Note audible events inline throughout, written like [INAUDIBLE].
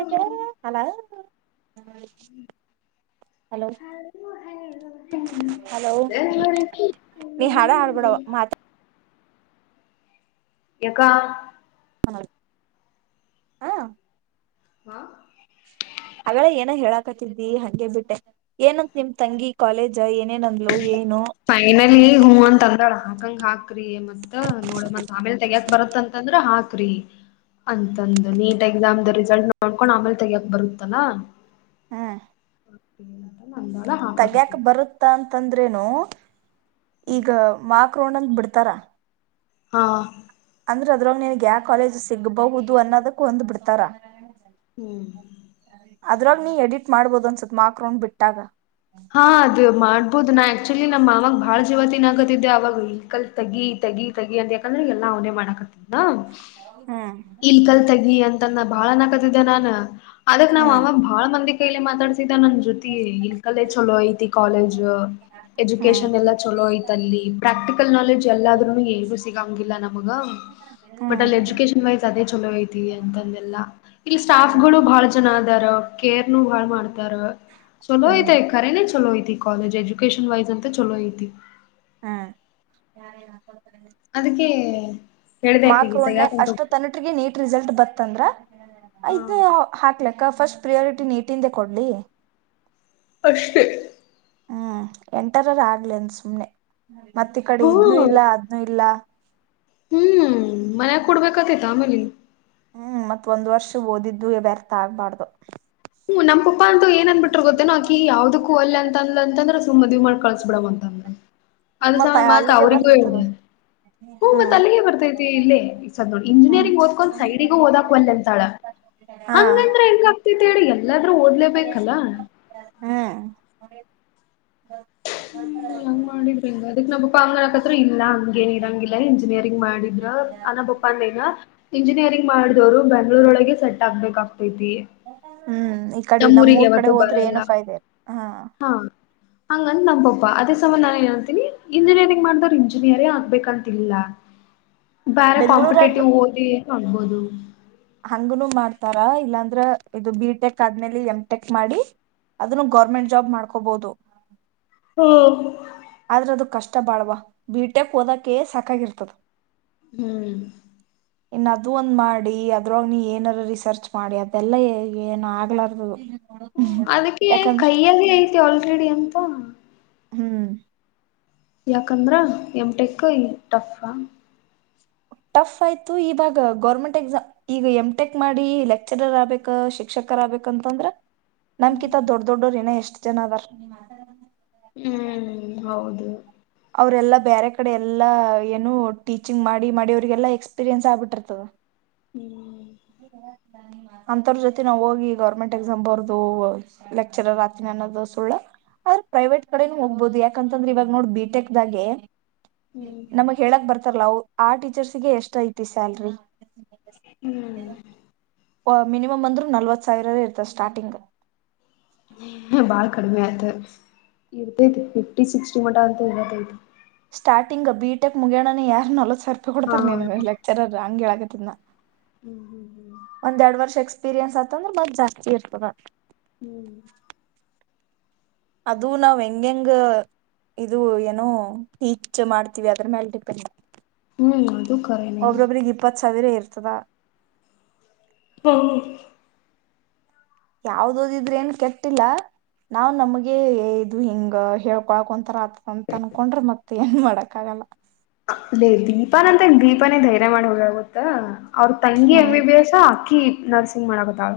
ಹ್ಮ ಅಲ hello hello ನೀ ಹಾಡ ಹಡ್ಬಡವ ಮಾತಾ ಎಕ್ಕಾ ಹ ಹಾ ಹಾ ಅಗಳ ಏನ ಹೇಳಾಕತಿದಿ ಹಂಗೆ ಬಿಟ್ಟೆ ಏನಂತ ನಿಮ್ ತಂಗಿ ಕಾಲೇಜ ಏನೇನಂದ್ಲು ಏನ್ ಫೈನಲಿ ಹೂ ಅಂತ ಅಂದಾಳ ಹಾಕಂಗ ಹಾಕ್ ಕ್ರಿ ಮತ್ತತ್ ನೋಡ ಮತ್ ಆಮೇಲೆ ತಗಯಕ್ ಬರತ್ತ ಅಂತಂದ್ರ ಹಾಕ ತ್ರಿ ಅಂತಂದು ನೀಟ್ ಎಕ್ಸಾಮ್ ದ ರಿಸಲ್ಟ್ ನೋಡ್ಕೊಂಡ್ ಆಮೇಲೆ ತೆಗಕ್ ಬರುತ್ತಲಾ ಹ್ಮ್ ನ ತಗ್ಯಾಕ್ ಬರುತ್ತ ಅಂತಂದ್ರೇನು ಈಗ ಮಾಕ್ ಕೋಣಂದ ಬಿಡ್ತಾರಾ ಹಾ ಅಂದ್ರ ಅದ್ರೊಗ್ಗೆ ನನ್ಗ್ ಯಾವ ಕಾಲೇಜ್ ಸಿಗ್ಬಹುದು ಅನ್ನೋದಕ್ ಹೊಂದ್ ಬಿಡ್ತಾರ ಹ್ಮ್ ಅದ್ರಾಗ ನೀ ಎಡಿಟ್ ಮಾಡ್ಬೋದು ಅನ್ಸತ್ ಮಾರ್ಕ್ರೌಂಡ್ ಬಿಟ್ಟಾಗ ಹಾ ಅದ್ ಮಾಡ್ಬೋದು ನಾ ಆಕ್ಚುಲಿ ನಮ್ಮ ಮಾವಾಗ ಬಾಳ್ ಜೀವತಿನ ಆಗತ್ತ ಅವಾಗ ವೆಹಿಕಲ್ ತಗಿ ತಗಿ ತಗಿ ಅಂತ ಯಾಕಂದ್ರೆ ಎಲ್ಲ ಅವನೇ ಮಾಡಾಕತ್ತ ಹ ಹ್ಮ್ ಇಲ್ ಕಲ್ ತಗಿ ಅಂತನ್ ಬಾಳ ನಕತಿದ್ದೆ ನಾನ್ ಅದಕ್ ನಾವ್ ಅವಾಗ ಬಾಳ ಮಂದಿ ಕೈಯಲಿ ಮಾತಾಡ್ಸಿದ ನನ್ ಜೊತೆ ಇಲ್ ಕಲ್ಲೇ ಚಲೋ ಐತಿ ಕಾಲೇಜ್ ಎಜುಕೇಶನ್ ಎಲ್ಲಾ ಚಲೋ ಐ್ತ ಅಲ್ಲಿ ಪ್ರಾಕ್ಟಿಕಲ್ ನಾಲೆಜ್ ಎಲ್ಲಾದ್ರೂ ಏಗೂ ಸಿಗಂಗಿಲ್ಲ ನಮಗ ಬಟ್ ಅಲ್ಲಿ ಎಜುಕೇಶನ್ ವೈಸ್ ಅದೇ ಚಲೋ ಐತ ಅಂತಂದೆಲ್ಲಾ ಇಲ್ಲಿ ಸ್ಟಾಫ್ ಗಳು ಬಹಳ ಜನ ಚಾರ ಕೇರ್ನು ಬಾಳ ಮಾಡ್ತಾರ ಚಲೋ ಐತೆ ಕರೆನೇ ಚಲೋ ಐತ ಕಾಲೇಜ್ ಎಜುಕಷನ್ ವೈಸ್ ಅಂತ ಚಲೋ ಐತಿ ಹಾ ಅದಕ್ಕೆ ಹೇಳ್ದೆ ಮಾರ್ಕ್ ಆಕಿಗೆ ಒ ಣೆ ತೆಗ್ಯಾಕ್ ಅಷ್ಟೊ ಹೊಂಟೋಗ್ ತನಟ್ರಿಗೆ ನೀಟ್ ರಿಸಲ್ಟ್ ಬತ್ತಂದ್ರ ಹಾ ಇದು ಹಾಕ್ಲಕ್ ಯಕ ಫಸ್ಟ್ ಪ್ರಿಯಾರಿಟಿ ನೀಟಿಂದೆ ಕೊಡ್ಲಿ ಅಷ್ಟೇ ಹ್ಮ್ ಎಂಟರರ ಆಗ್ಲಿ ಅಂದ ಸುಮ್ನೆ ಮತ್ತ ಈ ಕಡೆ ಇದ್ನು ಹ್ಮ ಇಲ್ಲ ಅದ್ನುೂ ಇಲ್ಲ ಹ್ಮ್ ಮನ್ಯಾಗ ಕೊಡ್ಬೇಕತೈತ ಆಮೇಲ ಹ್ಮ್ ಮತ್ತತ್ ಒಂದ್ ವರ್ಷ ಓದಿದ್ದು ವ್ಯರ್ಥ ಆಗ್ಬಾರ್ದು ಹ್ಮ ನಮ್ಮ ಅಪ್ಪಾ ಅಂತ ಏ ಅಂದ್ಬಿಟ್ರ ಗೊತ್ತ ನಾ ಆಕಿ ಯಾವ್ದದಕ್ಕೂ ಅಲ್ಲ ಅಂದ ಅಂದ್ರ ಸುಮ್ಮ ಮದ್ವಿ ಮಾಡಿ ಕಳ್ಸಸ್ ಬಿಡ್ ಅಂದ ಅದು ಮತ್ತ ಸಮಯ ಮಾತ್ ಅಲ್ಲಿಗೆ ಅವರಿಗೆರಿಗೆದ ಬರ್ತಿತ್ತದ ಹ್ಮ್ ಹ್ಮ ಮತ್ ಅಲ್ಲಿಗೆ ಬರ್ತೈತಿ ಇಲ್ಲಿ ಈ ಸ ದಡ್ ಹ್ಮ್ ಇಂಜಿನಿಯರಿಂಗ್ ಓದ್ಕೊಂಡ್ ಸೈಡಿಗೂ ಓದಾಕ್ ಒಲ್ಲ ಅಂತಾಳ ಹಂಗಂದ್ರ ಎನ್ಕ ಆಗ್ತ ಹಾ ಹ ಹಂಗ ಮಾಡಿದ್ರಂಗ ಅದಕ್ ನಮ್ಮಾ ಅಂಗಡಕತ್ರ ಇಲ್ಲ ಹಂಗ ಏನ್ ಇರಂಗಿಲ್ಲ ಇಂಜಿನಿಯರಿಂಗ್ ಮಾಡಿದ್ರ ಅ ಪ್ಪಂದನ ಇಂಜಿನಿಯರಿಂಗ್ ಮಾಡಿದವರು ಬೆಂಗ್ಳೂರೊಳಗೆ ಸೆಟ್ ಆಗ್ಬೇಕಾಗ್ತೈತಿ ಹ್ಮ್ ಈ ಕಡೆ ನಮ್ಮೂರ್ ಕಡೆ ನಮ್ಮೂರಿಗೆಾವತ್ತು ಹೋದ್ರೆ ಬರಲ್ಲ ಏನು ಫಾಯ್ದೆ ಇಲ್ಲ. ಹಾ ಹಂಗ ನಂಬೊಬ್ಬ ಅದೇ ಸಂಬಂಧ ನಾನ್ ಏನ ಅಂತೀನಿ ಇಂಜಿನಿಯರಿಂಗ್ ಮಾಡಿದವರು ಇಂಜಿನಿಯರಿ್ ಆಗ್ಬೇಕಂತ ಇಲ್ಲ [INAUDIBLE] ಬೇರೆ ಬೆಂಗ್ಳೂರಾಗ ಕಾಂಪಿಟೇಟಿವ್ ಓದಿ ಆಗ್ಬೋದು ಹಂಗನು ಮಾಡ್ತಾರ ಇಲ್ಲಾಂದ್ರ ಇದು ಬಿ ಟೆಕ್ ಆದ್ಮೇಲೆ ಎಂಟೆಕ್ ಮಾಡಿ ಅದನ್ನು ಗೌರ್ಮೆಂಟ್ ಜಾಬ್ ಮಾಡ್ಕೋಬಹುದು ಹ್ಮ್ ಇಷ್ಟ ಬಾಳ್ವಾ ಬಿೀಟೆಕ್ ಓದಕ ಸಾಕಾಗಿರ್ತದ ಹ್ಮ್ ಇನ್ನು ಅದು ಒಂದ್ ಮಾಡಿ ಅದ್ರಾಗ ನೀ ಏನಾದಾರೂ ರಿಸರ್ಚ್ ಮಾಡಿ ಅದೆಲ್ಲ ಏನ ಆಗ್ಲಾರ್ದು ಹ್ಮ್ ಅದಕ್ಕೆ ಕೈಯಲ್ಲಿ ಐತಿ ಆಲ್ರೆಡಿ ಅ ಹ್ಮ್ ಯಾಕಂದ್ರ ಎಮಟೆಕ್ ಟಫ ಟಫ್ ಆಯ್ತು ಈವಾಗ ಗೌರ್ಮೆಂಟ್ ಎಕ್ಸಾಮ್ ಈಗ ಎಂ ಟೆಕ್ ಮಾಡಿ ಲೆಕ್ಚರರ್ ಆಗ್ಬೇಕ ಶಿಕ್ಷಕ್ ಬೇಕಂತಂದ್ರ ನಮ್ಕಿಿತ ದೊಡ್ಡ ದೊಡ್ಡೋರ ಇನ್ನ ಎಷ್ಟ್ ಜನ ಅದಾರ ಹ್ಮ್ ಹೌದು ಅವರೆೆಲ್ಲಾ ಬೇರೆ ಕಡೆ ಎಲ್ಲಾ ಏನು ಟೀಚಿಂಗ್ ಮಾಡಿ ಮಾಡಿ ಅವ್ರಿಗೆಲ್ಲಾ ಎಕ್ಸ್ಪೀರಿಯೆನ್ಸ್ ಆಗ್ಬಿಟ್ಟಿರ್ತದ ಹ್ಮ್ [INAUDIBLE] ಅಂತರ್ ಜೊತೆ ನಾವ್ ಹೋಗಿ ಗವರ್ಮೆಂಟ್ ಎಕ್ಸಾಮ್ ಬರದು ಲೆಕ್ಚರರ್ ಆತನಿ ಅನ್ನೋದು ಸುಳ್ಳ ಅವ್ರ ಪ್ರೈವೇಟ್ ಕಡೆನೂ ಹೋಗ್ಬಹದು ಯಾಕಂತಂದ್ರೆ ಇವಾಗ ನೋಡ್ ಬಿಟೆಕ್ ದಾಗೆ ನಮಗ್ ಹೇಳಕ್ ಬರ್ತಾರಲ್ಲ ಆ ಟೀಚರ್ಸ್ಗೆ ಎಷ್ಟ ಐತಿ ಸ್ಯಾಲ್ರಿ ಹ್ಮ್ ಮಿನಿಮಮ್ ಅಂದ್ರರು ನಲ್ವತ್ ಸಾವಿರ ಇರ್ತ ಸ್ಟಾರ್ಟಿಂಗ್ ಬಳ ಕಡಿಮೆ ಆತು ಇರ್ತೈತಿ ಫಿಫ್ಟಿ ಸಿಕ್ಸ್ಟಿ ಮಠ ಅಂತ ಇರತೈತಿ ಸ್ಟಾರ್ಟಿಂಗ್ ಬಿಟೆಕ್ ಮುಗ್ಯಣನ ಯಾರ ನಲ್ವತ್ತು ಸಾವ್ರ ರೂಪಾಯಿ ಹಾ ಕೊಡ್ತಾರೆ ನೀ ಲೆಕ್ಚರರ್ ಹಂಗ ಹೇಳ [UNINTELLIGIBLE] ಹ್ಮ್ ಹ್ಮ್ ಹ್ಮ್ ಎಕ್ಸ್ಪೀರಿಯನ್ಸ್ತ್ತ ಅಂದ್ರೆ ಬತ್ ಜಾಸ್ತಿ ಇರ್ತದೆದ ಹ್ಮ್ ಅದು ನಾವ್ ಹೆಂಗ ಹೆಂಗ ಇದು ಏನೋ ಟೀಚ್ ಮಾಡ್ತೀವಿ ಅದ್ರ ಮೇಲೆ ಡಿಪೆಂಡ ಹ್ಮ್ ಅದು ಕರೆನೆ ಚವರಿ ಇರ್ತದಾ ಹು ಯಾವ್ದದ ಇದ್ರೆ ಏನ್ ಕೆಟ್ಟಿಲ್ಲ ನಾವ್ ನಮ್ಗೆ ಇದು ಹಿಂಗ ಹೇಳ್ಕೊಳಕ್ೊಂತರ ಆ ಅಂತ ಅನ್ಕೊಂಡ್ರೆ ಮತ್ತೆ ಏನ್ ಮಾಡಕ್ ಆಗಲ್ಲ ಅೇ ದೀಪಾನ ಅಂತ ದೀಪಾನೇ ಧೈರ್ಯ ಮಾಡ ಹೋಗಳ ಗೊತ್ತ ಅವ್ರ ತಂಗಿ ಎಮ್ ಹ್ಮ್ ಬಿ ಬಿ ಎಸ್ ಅಕ್ಕಿ ನರ್ಸಿಂಗ್ ಮಾಡಕತ್ತಲ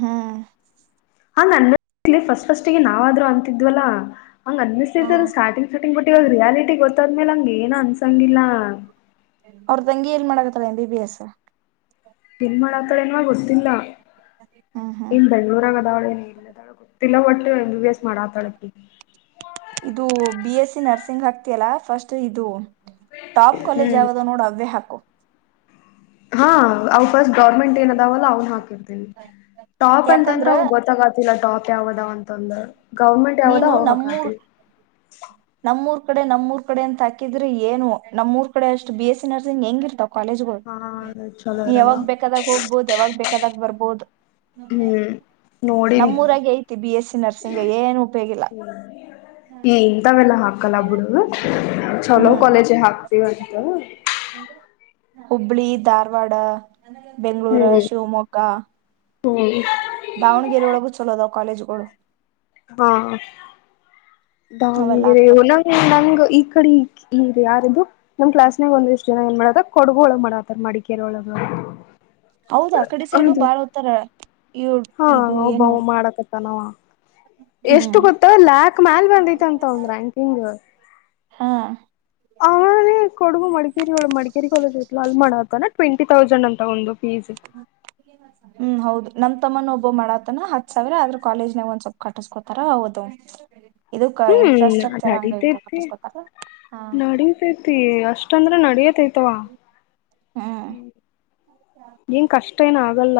ಹಾ ಹಂಗ್ ಅನ್ನಿಸಲಿ ಫಸ್ಟ್ ಫಸ್ಟ್ಿಗೆ ನಾವಾದ್ರು ಅಂತಿದ್ವಲ್ಲಾ ಹಂಗ್ ಅನ್ನಿಸ್ತೈತ ಸ್ಟಾರ್ಟಿಂಗ್ [UNINTELLIGIBLE] ಬಿುಟ್ಟಿೋಗ್ ರಿಯಾಲಿಟಿ ಗೊತ್ತಾದ್ಮೇಲೆ ಹಂಗ ಏನ್ ಅನ್ಸಂಗಿಲ್ಲಾ ಅವ್ರ ತಂಗಿ ಏನ್ ಮಾಡಕತ್ತಲ್ಲ ಎಂ ಬಿ ಬಿ ಎಸ್ ಏನ್ ಮಾಡಾತಾಳ ಏನೋ ಗೊತ್ತಿಲ್ಲ ಹ್ಮ್ ಹ್ಮ್ ಇಲ್ ಬೆಂಗ್ಳೂರಾಗ ಅದಾವಳ ಏನ ತಿಲ ಒಟ್ಟು ಎಂ ಬಿ ಬಿ ಎಸ್ ಮಾಡಕತಾಳೆ ಇದು ಬಿ ಎಸ್ ನರ್ಸಿಂಗ್ ಹಾಕ್ತಿಯಲ್ಲ ಫಸ್ಟ್ ಇದು ಟಾಪ್ ಕಾಲೇಜ್ ಹ್ಮ್ ಯಾವದೋ ನೋಡು ಅವೇ ಹಾಕು ಹಾ ಅವವು ಫಸ್ಟ್ ಗೌರ್ಮೆಂಟ್ ಏನ ಅದಾವಲ್ಲ ಅವ್ನು ಹಾಕಿರ್ತೇನಿ ಟಾಪ್ ಅಂತಂದ್ರೆ ಯಾಕಂದ್ರ ಅವ ಗೊತ್ತಾಗತಿಲ್ಲ ಟಾಪ್ ಯಾವದಾವ ಅಂತ ಒಂದು ಗೌರ್ಮೆಂಟ್ ಯಾವದೋ ನೀನು ನಮ್ಮೂರ್ ಅವಹಕಾದ ನಮ್ಮೂರ್ ಕಡೆ ನಮ್ಮೂಊರ್ ಕಡೆ ಅಂತ ಹಾಕಿದ್ರೆ ಏನು ನಮ್ಮ್ೂರ್ ಕಡೆ ಅಷ್ಟು ಬಿ ಎಸ್ಸ ಸಿ ನರ್ಸಿಂಗ್ ಹೆಂಗಿರ್ತಾವ ಕಾಲಜಗ ಹೋಗಿ ಹಾ ಚಲೋ ಇರಲ್ಲ ಯಾವಾಗ ಬೇಕಾದಾಗ ಹೋಗ್ಬೋದು ಯಾವಾಗ್ ಬೇಕಾದಾಗ ಬರ್ಬೋದು ಹ್ಮ್ ನೋಡಿನಿ ನಮ್ಮೂಊರಾಗ ಐತಿ ಬಿ ಎಸ್ ಸಿ ನರ್ಸಿಂಗ್ ಏನು ಹ ಈ ಇಂತವೆೆಲ್ಲ ಹಾಕಲ್ಲ ಬಿಡು ಚಲೋ ಕಾಲೇಜ ಹಾಕ್ ಇವತ್ತು ಹುಬ್ಬಳ್ಳಿ ಧಾರವಾಡ ಬೆಂಗಳೂರು ಹ್ಮ್ ಶಿವಮೊಗ್ಗ ಹ್ಮ್ ದಾವಣಗೆರೆ ಒಳಗೂ ಚಲೋದಾವ ಕಾಲೇಜ್ಗಳು ಹಾ ಅವೆಲ್ಲಾ ದಾವಣಗೆರೆ ಹಾಕ್ಬೇಕ್ [UNINTELLIGIBLE] ನಂಗ ನಂಗ ಈ ಕಡೆ ಈ ಯಾರಂದು ನಮ್ಮ ಕ್ಲಾಸ್ ನಾಗ ಒಂದ ಇಷ್ಟ ಜನ ಏನ್ ಮಾಡ ಕೊಡುಗೊಳಗ್ ಮಾಡತರ್ ಮಾಡಿಿಕ ಕೇರೋಳಗಳು ಹೌದ ಆ ಕಡೆ ಸೈಡು ಬಾಳ್ ಹತಾರ ಹಾ ಒಬವ ಮಾಡಕತ್ತ ನಾವ ಎಷ್ಟು ಹ್ಮ್ ಗೊತ್ತ ಲ್ಯಾಕ್ ಮ್ಯಲ್ ಬಂದೈತಂತ ಒಂದ್ ರ್ಯಾಂಕಿಂಗ್ ಹಾ ಆಮೇ ಕೊಡಗು ಮಡಿಕೇರಿಗಳು ಮಡಿಕೇರಿ ಕಾಲೇಜ್ ಇ ಅಲ್ಮಾಣ ಆತಾನ ಟ್ವೆಂಟಿ ತೌಸಂಡ್ ಅಂತ ಒಂದು ಫೀಸ್ ಹ್ಮ್ ಹೌದು ನಮ ತಮ್ಮನ ಒಬ್ಬ ಮಾಡತನ ಹತ್ ಸಾವಿರ ಆದ್ರ ಕಾಲೇಜ್ ನ ಒಂದಸೊಲ್ಪ್ ಕಟ್ಟಸ್ಕೋತಾರ ಹೌದು ಇದಕ್ ಹ್ಮ್ ಇನ್ಫ್ರಾಸ್ಟ್ರಕ್ಚರ್ ಅಂಗ ನಡೀತೈತಿ ಕಟ್ಟಿಸಕೊತ ಹ ಷ್ಟಂದ್ರೆ ನಡಿಯತೈತವಾನ್ ಹ್ಮ್ ಕಷ್ಟ ಅಷ್ಟೇನ ಆಗಲ್ಲ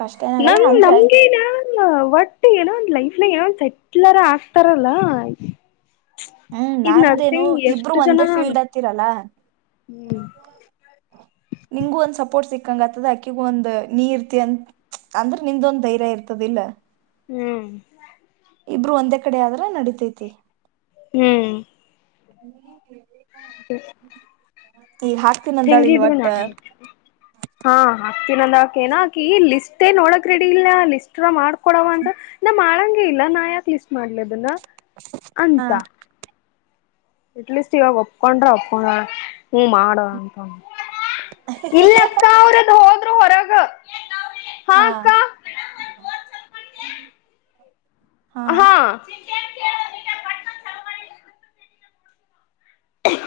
ಕಷ್ಟ ಏನಾಗಲ್ಲ ನಮ ಅಂದ್ರ ನಮ್ಗೆನ ಒಟ್ ಏನೋ ಒಂದ ಲೈಫ್ನ ಏನೊಂದ್ ಸೆಟ್ಲರ್ ಆಗ್ತಾರಲ್ಲ ಹ್ಮ್ ಈಗ ನಾಂದೇನು ನರ್ಸಿಂಗ್ ಇಬ್ರು ಎಷ್ಟು ಜನ ಒಂದೇ ಫೀಲ್ಡ್ ಹತ್ತಿರಲ್ಲ ಹ್ಮ್ ನಿಂಗಗು ಒಂದ್ ಸಪೋರ್ಟ್ ಸಿಕ್ಕಂಗ ಆತ್ತದ ಅಕ್ಕಿಗು ಒಂದ ನೀ ಇರ್ತಿ ಅಂತ ಅಂದ್ರೆ ನಿಮ್ದೊಂದ್ ಧೈರ್ಯ ಇರ್ತದಲ್ಲ ಹ್ಮ್ ಇಬ್ರು ಒಂದೇ ಕಡೆ ಆದ್ರ ನಡಿತೈತಿ ಹ್ಮ್ ಹ್ಮ್ ಈಗ ಹಾಕ್ತೀನ ಅಂದಾಳ ಇಲ್ ಹೆಂಗಿದ್ರು ಒಟ್ಟ ನಾನ ಹಾ ಹ ಂದಕ ಏನಕ ಈ ಲಿಸ್ಟ್ ನ್ ನೋಡಕ್ ರೆಡಿ ಇಲ್ಲ ಲಿಸ್ಟ್ ಮಾಡ್ಕೊಡವ ಅಂತ ನ ಮಾಡ ಇಲ್ಲ ನಾ ಯಾಕೆ ಲಿಸ್ಟ್ ಮಾಡ್ಲದನ್ನ ಹಾ ಅಂತ ಎಟ್ಲೀಸ್ಟ್ ಇವಾಗ ಒಪ್ಕೊಂಡ್ರ ಒಕೊಂಡ ಹ್ಮ ಮಾಡುವ ಅಂತ ಇಲ್ಲಕ್ಕ ಅವ್ರದು ಹೋದ್ರು ಹೊರಗ ಹಾ ಹಾ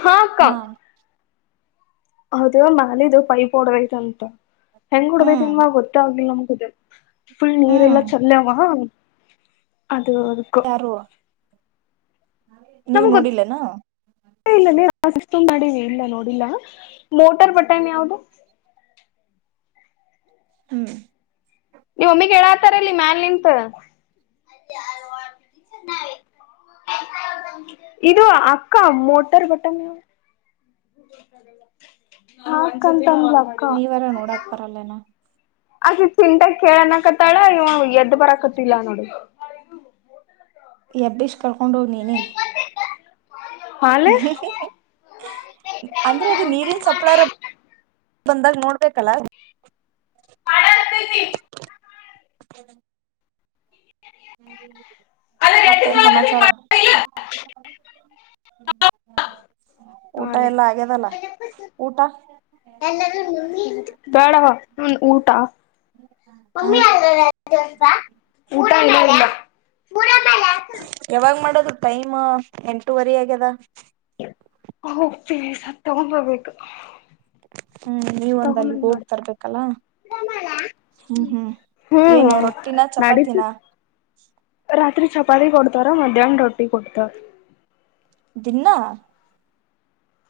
ಹಾಕ್ಕಾ ಹಾ ಹೌದು ನಾಲದುು ಪೈಪ್ ಹೊಡದೈತ ಅಂತ ಹೆಂಗ್ ಹ್ಮ್ ಹೊಡದೈತಿನ್ವ ಗೊತ್ತಾಗ್ಲಲಿಿಲ್ಲ ನಮ್ಗುದ ಫುಲ್ ಹ್ಮ್ ನೀರೆಲ್ಲಾ ಚಲ್ಲವ ಅದುಕ ನೀವು ನೋಡಿಲ್ಲನಾ ನಡವಿ ಇಲ್ಲ ನೋಡಿಲ್ಲ ಮೋಟಾರ್ ಬಟನ್ಿ ಯಾವ್ದು ಹ್ಮ್ ನೀವ್ ಒಮ್ಮಿಗ್ ಹೇಳಾತಾರಲ್ಲಿ ಮ್ಯಾಲ ನಿಂತ ಇದು ಅಕ್ಕ ಮೋಟರ್ ಬಟನ್ [INAUDIBLE] ಹಾ ಕ ನೀವಾರ ನೋಡಾಕ್ ಪರಲ್ಲೇನ ಅಕೆ ಚಿಂತಾಗ ಕೇಳಣ ಕತ್ತಾಳ ಇವ ಎದ್ದ ಬರಕತ್ತಲ್ಲ ನೋಡಿ ಎಬ್ಡಿಷ್ ಕರ್ಕೊಂಡೋಗ್ ನೀನ ಹಾಲೆ ಅಂದ್ರೆ ಅದು ನೀರಿನ್ ಸೊಪ್ಪಳಾರ ಬಂದಾಗ ನೋಡ್ಬೇಕಲ್ಲ ಪಡಂತ [INAUDIBLE] ಹ [INAUDIBLE] ಮತ್ತೇನ್ ಸಮಾಚಾರ ಊಟ ಹಾಲೆ ಎಲ್ಲ ಆಗ್ಯದಲ್ಲ ಊಟ ಬೇಡವಾ ಊಟ [INAUDIBLE] ಹ ಮಿ ಆ ಮು ಮು ಯಾವಾಗ್ ಮಾಡದು ಟೈಮ್ ಎಂಟುವರಿ ಆಗ್ಯದ ಹೋಗ್ತೀವಿ ಸತ್ ತಗೊಬರ್ಬೇಕು ಹ್ಮ್ ನೀವೊಂದ ಅಲ್ಲಿ ಹೋಗ್ತರ್ಬೇಕಲ್ಲ ಹ್ಮ್ ಹ್ಮ್ ಏನು ಹ್ಮ್ ರೊಟ್ಟಿನ ಚಪಾತಿನ ನಡೀತತ್ ರಾತ್ರಿ ಚಪಾತಿ ಕೊಡ್ತಾರ ಮಧ್ಯಾಹ್ನ ರೊಟ್ಟಿ ಕೊಡ್ತಾರ ದಿನ್ನ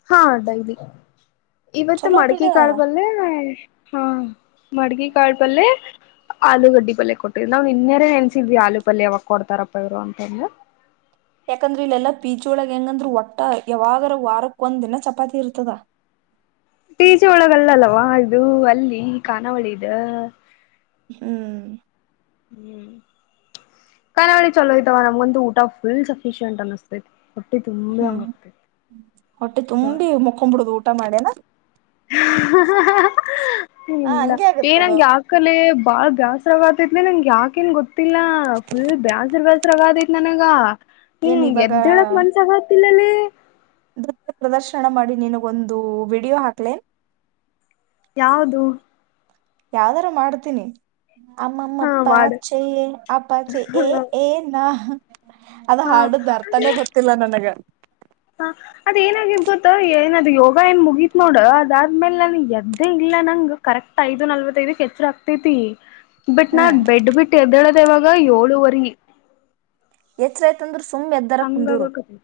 ಹಾ ಡೈಲಿ ಇವತ್ತು ಚಲೋ ಬಿಡ ಮಡಿಕೆ ಕಾಳ ಬಲ್ಲೇ ಹ ಮಡ್ಗಿ ಕಾಳ ಪಲ್ಲ್ಯೆ ಆಲೂಗಡ್ಡಿ ಪಲ್ಯ ಕೊಟ್ಟಿದ್ ನಾವ್ ಇನ್ನೆರ ನೆನ್ಸಿದ್ವಿ ಆಲೂ ಪಲ್ಯ ಯಾವಾಗ ಕೊಡ್ತಾರಪ್ಪವ್ರು ಅಂತಂದ್ರ [INAUDIBLE] ಯಾಕಂದ್ರೆ ಇಲ್ಲೆಲ್ಲಾ ಪೀಜೊಳಗೆ ಹೆಂಗಂದ್ರರು ಒಟ್ಟ ಯಾವಾಗರ ವಾರಕ್ಕೊ ಒಂದ್ ದಿನ ಚಪಾತಿ ಇರ್ತದ ಹ [INAUDIBLE] ಟೀಜೆ ಒಳಗಲ್ಲಲ್ಲವಾ ಇದು ಅಲ್ಲಿ ಕಖಾನಾವಳಿ ಇದ ಹ್ಮ್ ಹ್ಮ್ ಕ ನವೇಳ ಚಲೋಯತ ನಮಗಂತು ಊಟ ಫುಲ್ಲ್ ಸಫಿಶಿಯಂಟ್ ಅನಸ್ತ ಹ್ಮ್ ಹೊಟ್ಟೆ ತುಂಬಿ ಮುಕ್ಕೊ್ಬಿಡುದು ಊಟ ಮಾಡೇನ ಹ ಇಲ್ಲ ಹಂಗೆ ಆಗತ್ತದು ಏನಂಗೆ ಆಕಲೆ ಬಾಳ್ ಜಾಸ್ತಿ ಗತೈತ್ಲಿ ನನ್ಗೆ ಯಾಕೇನ್ ಗೊತ್ತಿಲ್ಲಾ ಫುಲ್ ಬೇಾಸ್ರ ಬ್ಯಾಸ್ರಗೈತ್ ನನಗ ಏನ್ ಹ್ಮ್ ಇವಾಗ ಎದ್ದ ಹೇಳಕ್ ಮನ್ಸಗತಿಲ್ಲಲ್ಲಿ ನೃತ್ಯ ಪ್ರದರ್ಶನ ಮಾಡಿ ನಿನಗೊಂದು ವಿಡಿಯೋ ಹಾಕ್ಲೇನ್ ಯಾವದು ಯಾವ್ದಾರು ಮಾಡ್ತೀನಿ ಆಮ್ಮ ಹಾ ಪಪಾ ವಾರ್ಡ್ ಚ ಅಪ್ಪಾಚ ಎ ಎ ನ ಅದ ಹಾ ಹಾಡುದ ಅರ್ತಾನೇ ಗೊತ್ತಿಲ್ಲ ನನಗ ಹ ಅದ ಏನಾಗಿದ ಗೊತ್ತ ಏನದು ಯೋಗ ಏನ್ ಮುಗೀತ್ ನೋಡು ಅದಾದ್ಮೇಲೆ ನಾನು ಎದ್ದಂಗ ಲ್ಲ ನಂಗ್ ಕರೆಕ್ಟ್ ಐದು ನಲ್ವತ್ ಐದಕ್ ಎಚ್ಚರ ಆಗ್ತೈತಿ ಬಟ್ ನಾ ಹ್ಮ್ ಬೆಡ್ ಬಿಟ್ಟ ಎದ್ದೇಳದ ಇವಾಗ ಏಳುವರಿ ಎಚಅಂದ್ರೆ ಯತಂದ್ರರು ಸುಮ್ಮ್ೆದ್ದರ ಕುಂದೂರು ಹಂಗಾಗಕತಿ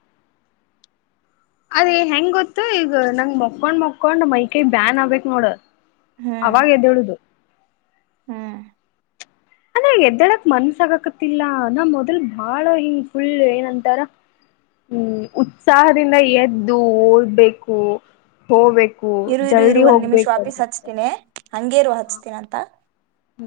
ಅದೇ ಹೆಂಗ್ ಗೊತ್ತು ಈಗ ನಂಗ್ ಮಕೊಂಡ್ ಮಕೊಂಡ್ ಮೈಕೈ ಬ್ಯಾನ್ ಆಗ್ಬೇಕೇಕ್ ನೋಡ ಹ್ಮ್ ಅವಾಗ ಎದ್ದ ಹೇಳುದು ಹ್ಮ್ ಅಂದ್ರೆ ಎದ್ದಾಡಕ್ ಮನ್ಸಾಗಕತಿಲ್ಲ ಅ ನ ಮೊದಲ್ ಬಾಳ ಹಿಂಗ್ ಫುಲ್ ಏನಂತಾರ ಹ್ಮ್ ಉತ್ಸಾಹದಿಂದ ಎದ್ದು ಓಡ್ಬೇಕು ಹೋಗ್ಬೇಕು ಇರು ಇರು ಜಲ್ದಿ ಇರುವ ಒಂದ ನಿಮಿಷ ಹೋಗ್ಬೇಕು ವಾಪೀಸ್ ಅ ಹಚ್ತೀನಿ ಹಂಗೇರು ಹಚ್ತೀನಂತ ಹ್ಮ